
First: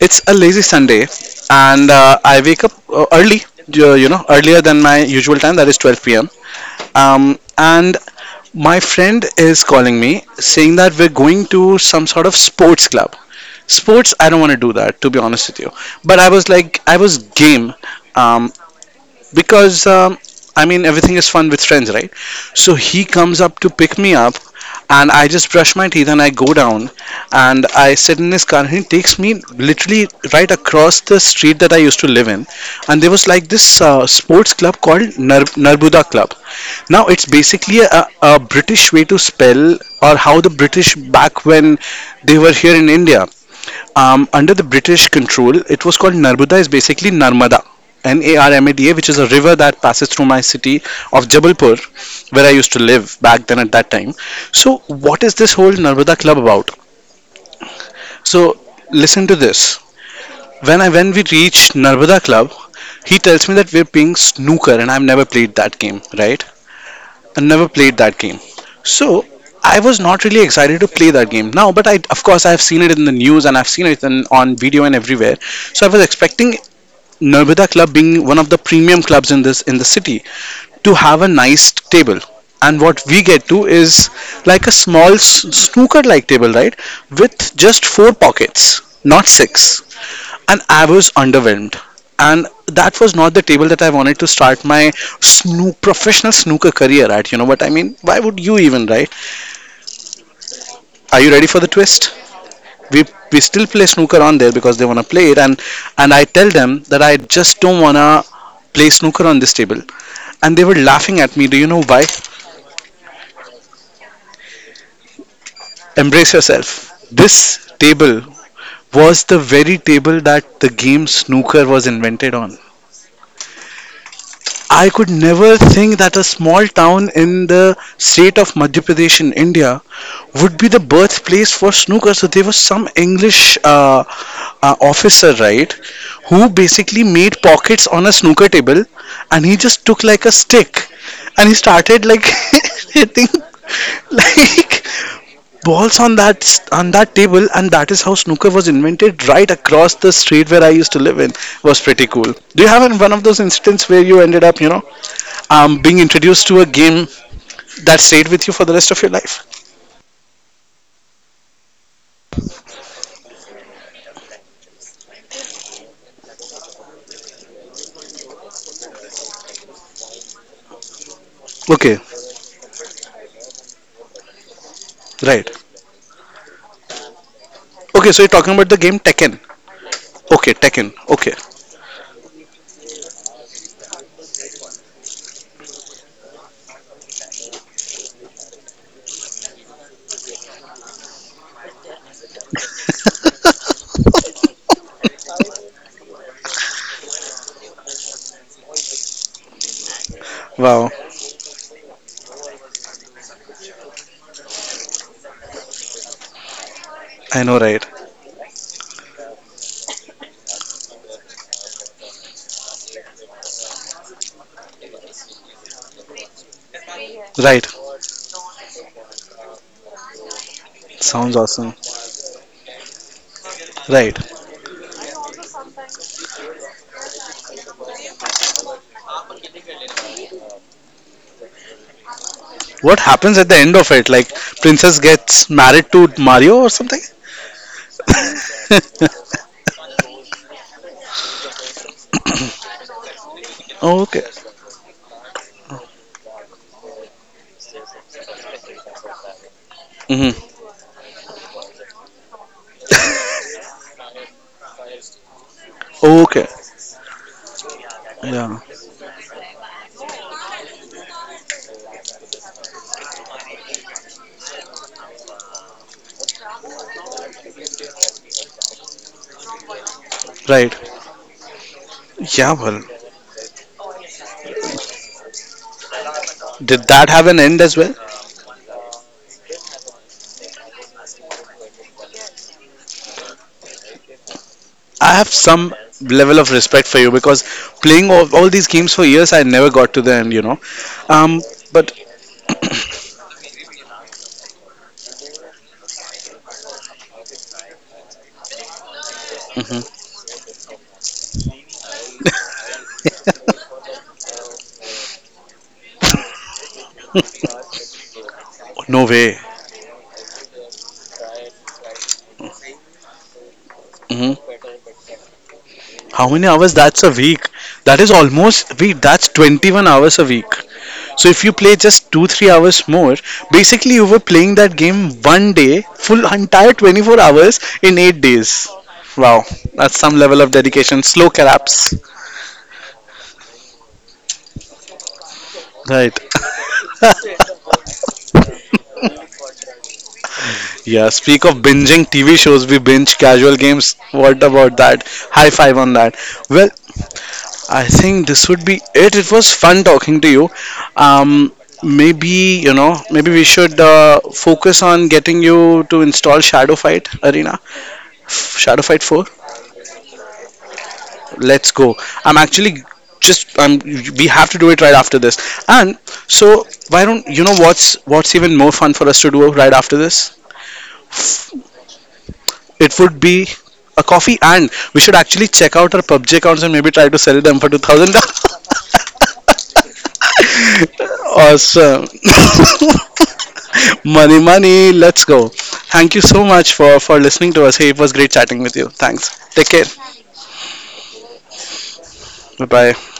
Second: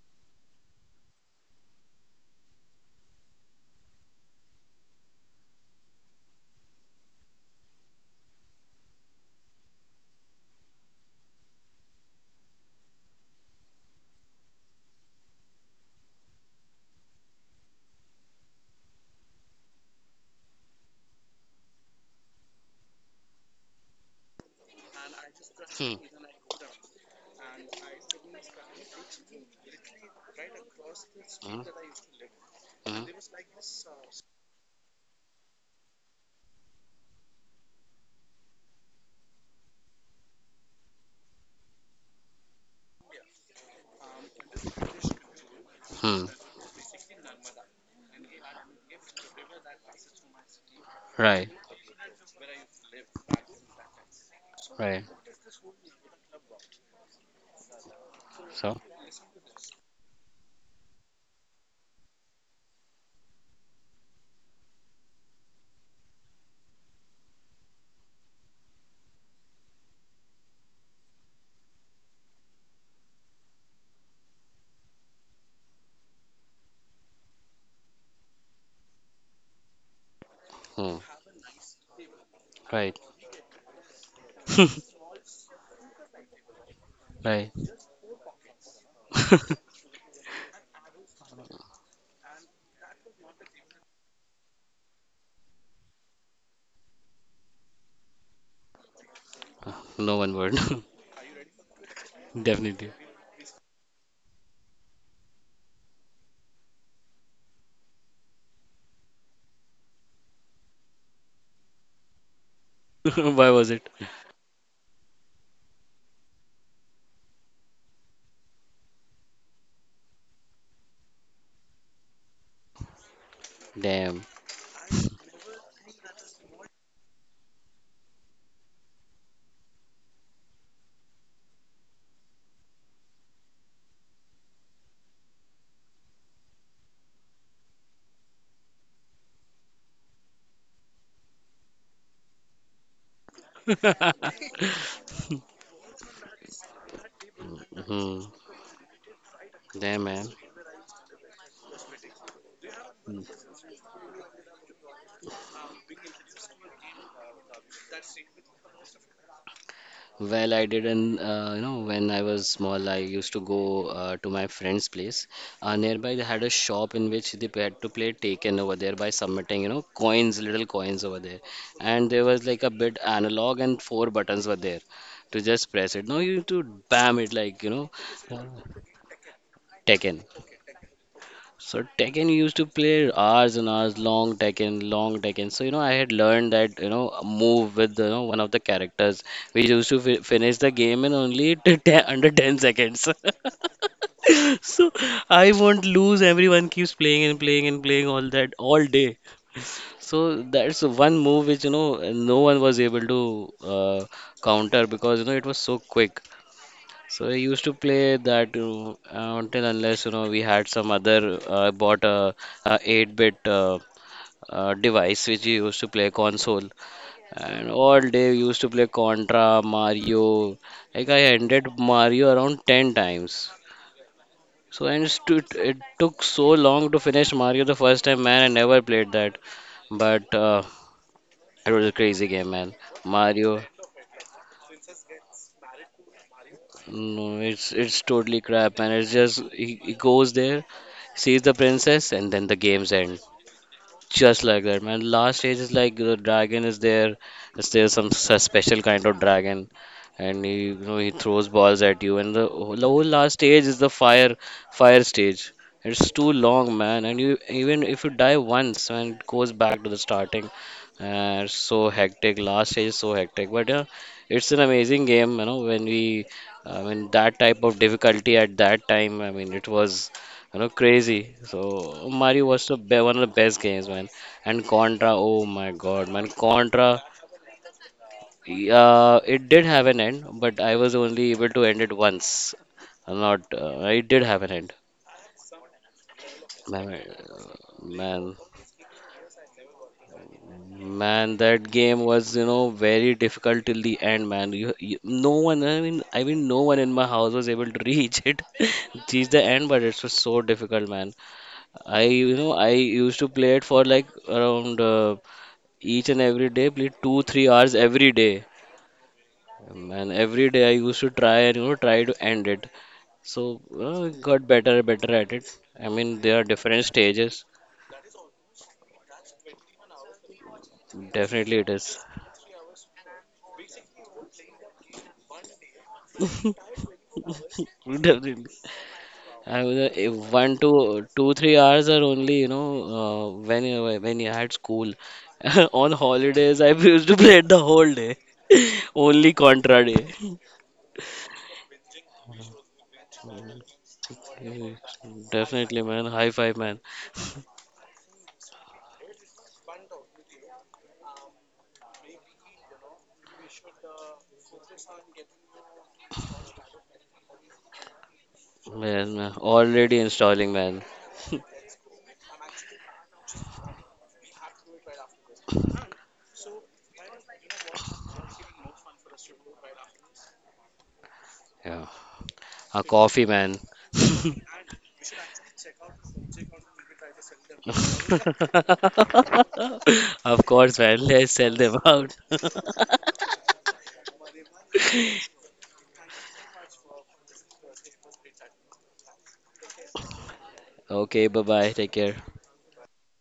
Speaker 1: it's a lazy Sunday, and I wake up early, earlier than my usual time, that is 12 pm. And my friend is calling me saying that we're going to some sort of sports club. Sports, I don't want to do that, to be honest with you. But I was like, I was game um, because, I mean, everything is fun with friends, right? So he comes up to pick me up and I just brush my
Speaker 2: Hmm.
Speaker 1: teeth and I go down and I sit in this car and he takes me literally right across the street
Speaker 2: Hmm.
Speaker 1: that I used to live in and
Speaker 2: Mm.
Speaker 1: there was like this sports club called Narbuda Club. Now it's basically a British way to spell or how the British back when they were here in India under the British control, it was called
Speaker 2: Hmm.
Speaker 1: Narmada, is basically Narmada, N A R M A D A, which is a river that passes through my city of
Speaker 2: Right.
Speaker 1: Jabalpur, where I used to live back then at that time. So,
Speaker 2: Right.
Speaker 1: what is this whole Narmada club about? So,
Speaker 2: So.
Speaker 1: listen to this. When we reached Narmada club, he tells me that we're playing snooker, and I've never played that game, right? I've never played that game. So I was not really excited to play that game now, but I of course, I've seen it in the news and I've seen it on video and everywhere. So I was expecting Norbida Club being one of the premium clubs in this in the city
Speaker 2: Hmm.
Speaker 1: to have a nice table. And
Speaker 2: Right.
Speaker 1: what we get to is like a small snooker like table, right?
Speaker 2: Right.
Speaker 1: With just four pockets, not six. And I was underwhelmed. And that was not the table that I wanted to start my snook professional snooker career at. You know what I mean? Why would you even, right?
Speaker 2: No one word.
Speaker 1: Are you ready for the twist?
Speaker 2: Definitely.
Speaker 1: We we still play snooker on there because they wanna play it, and I tell them that I just don't wanna play snooker on this table. And they were laughing at me. Do you know why?
Speaker 2: Why was it?
Speaker 1: Embrace yourself. This table was the very table that the game snooker was invented on.
Speaker 2: Damn.
Speaker 1: I could never think that a small town in the state of Madhya Pradesh in India would be the birthplace for snooker. So there was some English officer, right, who basically made pockets on a snooker table, and he just took like a stick, and he started like hitting like balls on that table, and that is how
Speaker 2: Hmm.
Speaker 1: snooker was invented right across
Speaker 2: Damn,
Speaker 1: the
Speaker 2: man.
Speaker 1: street where I used to live in. Was pretty cool. Do you have one of those incidents where you ended up, being introduced to a game that stayed with you for the rest of your life?
Speaker 2: Well, I didn't, when I was small, I used to go to my friend's place. Nearby, they had a shop in which they had to play Taken over there by submitting, coins, little coins over there.
Speaker 1: Okay.
Speaker 2: And there was like a bit analog and four buttons were there to
Speaker 1: Right.
Speaker 2: just press it. Now you need to bam it like,
Speaker 1: Okay, so you're
Speaker 2: uh,
Speaker 1: talking about the game Tekken?
Speaker 2: Taken.
Speaker 1: Okay, Tekken. Okay.
Speaker 2: So Tekken used to play hours and hours, long Tekken, long Tekken. So I had learned that a move with one of the characters. We used to fi finish the game in only under 10 seconds. So I won't lose. Everyone keeps playing and playing and playing all that all day. So that's
Speaker 1: Wow.
Speaker 2: one move which no one was able to uh, counter because it was so quick. So I
Speaker 1: I know,
Speaker 2: used to
Speaker 1: right?
Speaker 2: play that until unless we had some other bought a, 8-bit device which we used to play console
Speaker 1: Right.
Speaker 2: and all day we used to play Contra, Mario. Like I
Speaker 1: Sounds
Speaker 2: ended
Speaker 1: awesome.
Speaker 2: Mario around 10 times.
Speaker 1: Right.
Speaker 2: So and it took so long to finish Mario the first time, man. I never played that, but it was a crazy game, man.
Speaker 1: What happens at the
Speaker 2: Mario.
Speaker 1: end of it, like princess gets married to Mario or something?
Speaker 2: No, it's totally crap, man. It's just he goes there, sees the princess, and then the games end.
Speaker 1: Okay.
Speaker 2: Just like that, man. Last stage is like the dragon is there. Is there some special kind of dragon?
Speaker 1: Hmm.
Speaker 2: And he throws balls at you. And the whole last stage is the fire stage. It's too
Speaker 1: Okay.
Speaker 2: long, man. And you even if you die
Speaker 1: Yeah.
Speaker 2: once, and it goes back to the starting. It's so hectic. Last stage is so hectic. But yeah, it's an amazing game. When we, I mean, that type of difficulty at that time. I mean, it was
Speaker 1: Right.
Speaker 2: crazy. So Mario
Speaker 1: Yeah,
Speaker 2: was the
Speaker 1: well,
Speaker 2: one of the best games, man. And Contra, oh my God, man,
Speaker 1: did
Speaker 2: Contra.
Speaker 1: that have an end as well?
Speaker 2: It did have an end, but I was only able to end it once. I'm not. It did have an end.
Speaker 1: I have some level of respect for
Speaker 2: Man,
Speaker 1: you, because playing
Speaker 2: man,
Speaker 1: all these games for years, I never got to the end, you know.
Speaker 2: man,
Speaker 1: Um,
Speaker 2: that
Speaker 1: but
Speaker 2: game was, very difficult till the end, man. No one, I mean, no one in my house was able to reach it, reach the end, but it was
Speaker 1: Mhm.
Speaker 2: so difficult, man. I used to play it for like around each and every day, please 2 to 3 hours every day.
Speaker 1: No way.
Speaker 2: And every day I used to try and try to end it. So got
Speaker 1: Mhm.
Speaker 2: better and better at it. I mean
Speaker 1: How
Speaker 2: there are
Speaker 1: many hours?
Speaker 2: different
Speaker 1: That's a
Speaker 2: stages.
Speaker 1: week. That is almost week. That's 21 hours a week. So if you
Speaker 2: Definitely it
Speaker 1: play
Speaker 2: is.
Speaker 1: just two, 3 hours more, basically you were playing that game one day, full entire 24 hours in eight
Speaker 2: Definitely.
Speaker 1: days. Wow,
Speaker 2: I was
Speaker 1: that's some level of
Speaker 2: one
Speaker 1: dedication.
Speaker 2: to
Speaker 1: Slow
Speaker 2: two three hours
Speaker 1: collapse,
Speaker 2: are only when you had school. On
Speaker 1: right?
Speaker 2: holidays I used to play it the whole day. Only Contra day.
Speaker 1: Yeah, speak of binging TV shows, we binge casual games. What
Speaker 2: Yeah,
Speaker 1: about that? High five
Speaker 2: definitely
Speaker 1: on
Speaker 2: man.
Speaker 1: that.
Speaker 2: High five
Speaker 1: Well,
Speaker 2: man.
Speaker 1: I think this would be it. It was fun talking to you. Um, Maybe, you know, maybe we should focus on getting you to install Shadow Fight Arena, Shadow Fight
Speaker 2: Man,
Speaker 1: 4.
Speaker 2: man. Already installing man.
Speaker 1: Let's go. I'm actually just we have to do it right after this, and so why don't you know what's even more fun for us to do right after this?
Speaker 2: Yeah. A
Speaker 1: It would
Speaker 2: coffee,
Speaker 1: be
Speaker 2: man.
Speaker 1: a coffee, and we should actually check out our PUBG accounts and maybe try to sell them for 2,000.
Speaker 2: Of course, man. Let's sell them
Speaker 1: Awesome.
Speaker 2: out.
Speaker 1: Money, money. Let's go. Thank you so much for listening to us. Hey, it was great chatting with you. Thanks. Take care.
Speaker 2: Okay, bye bye. Take care.
Speaker 1: Bye bye.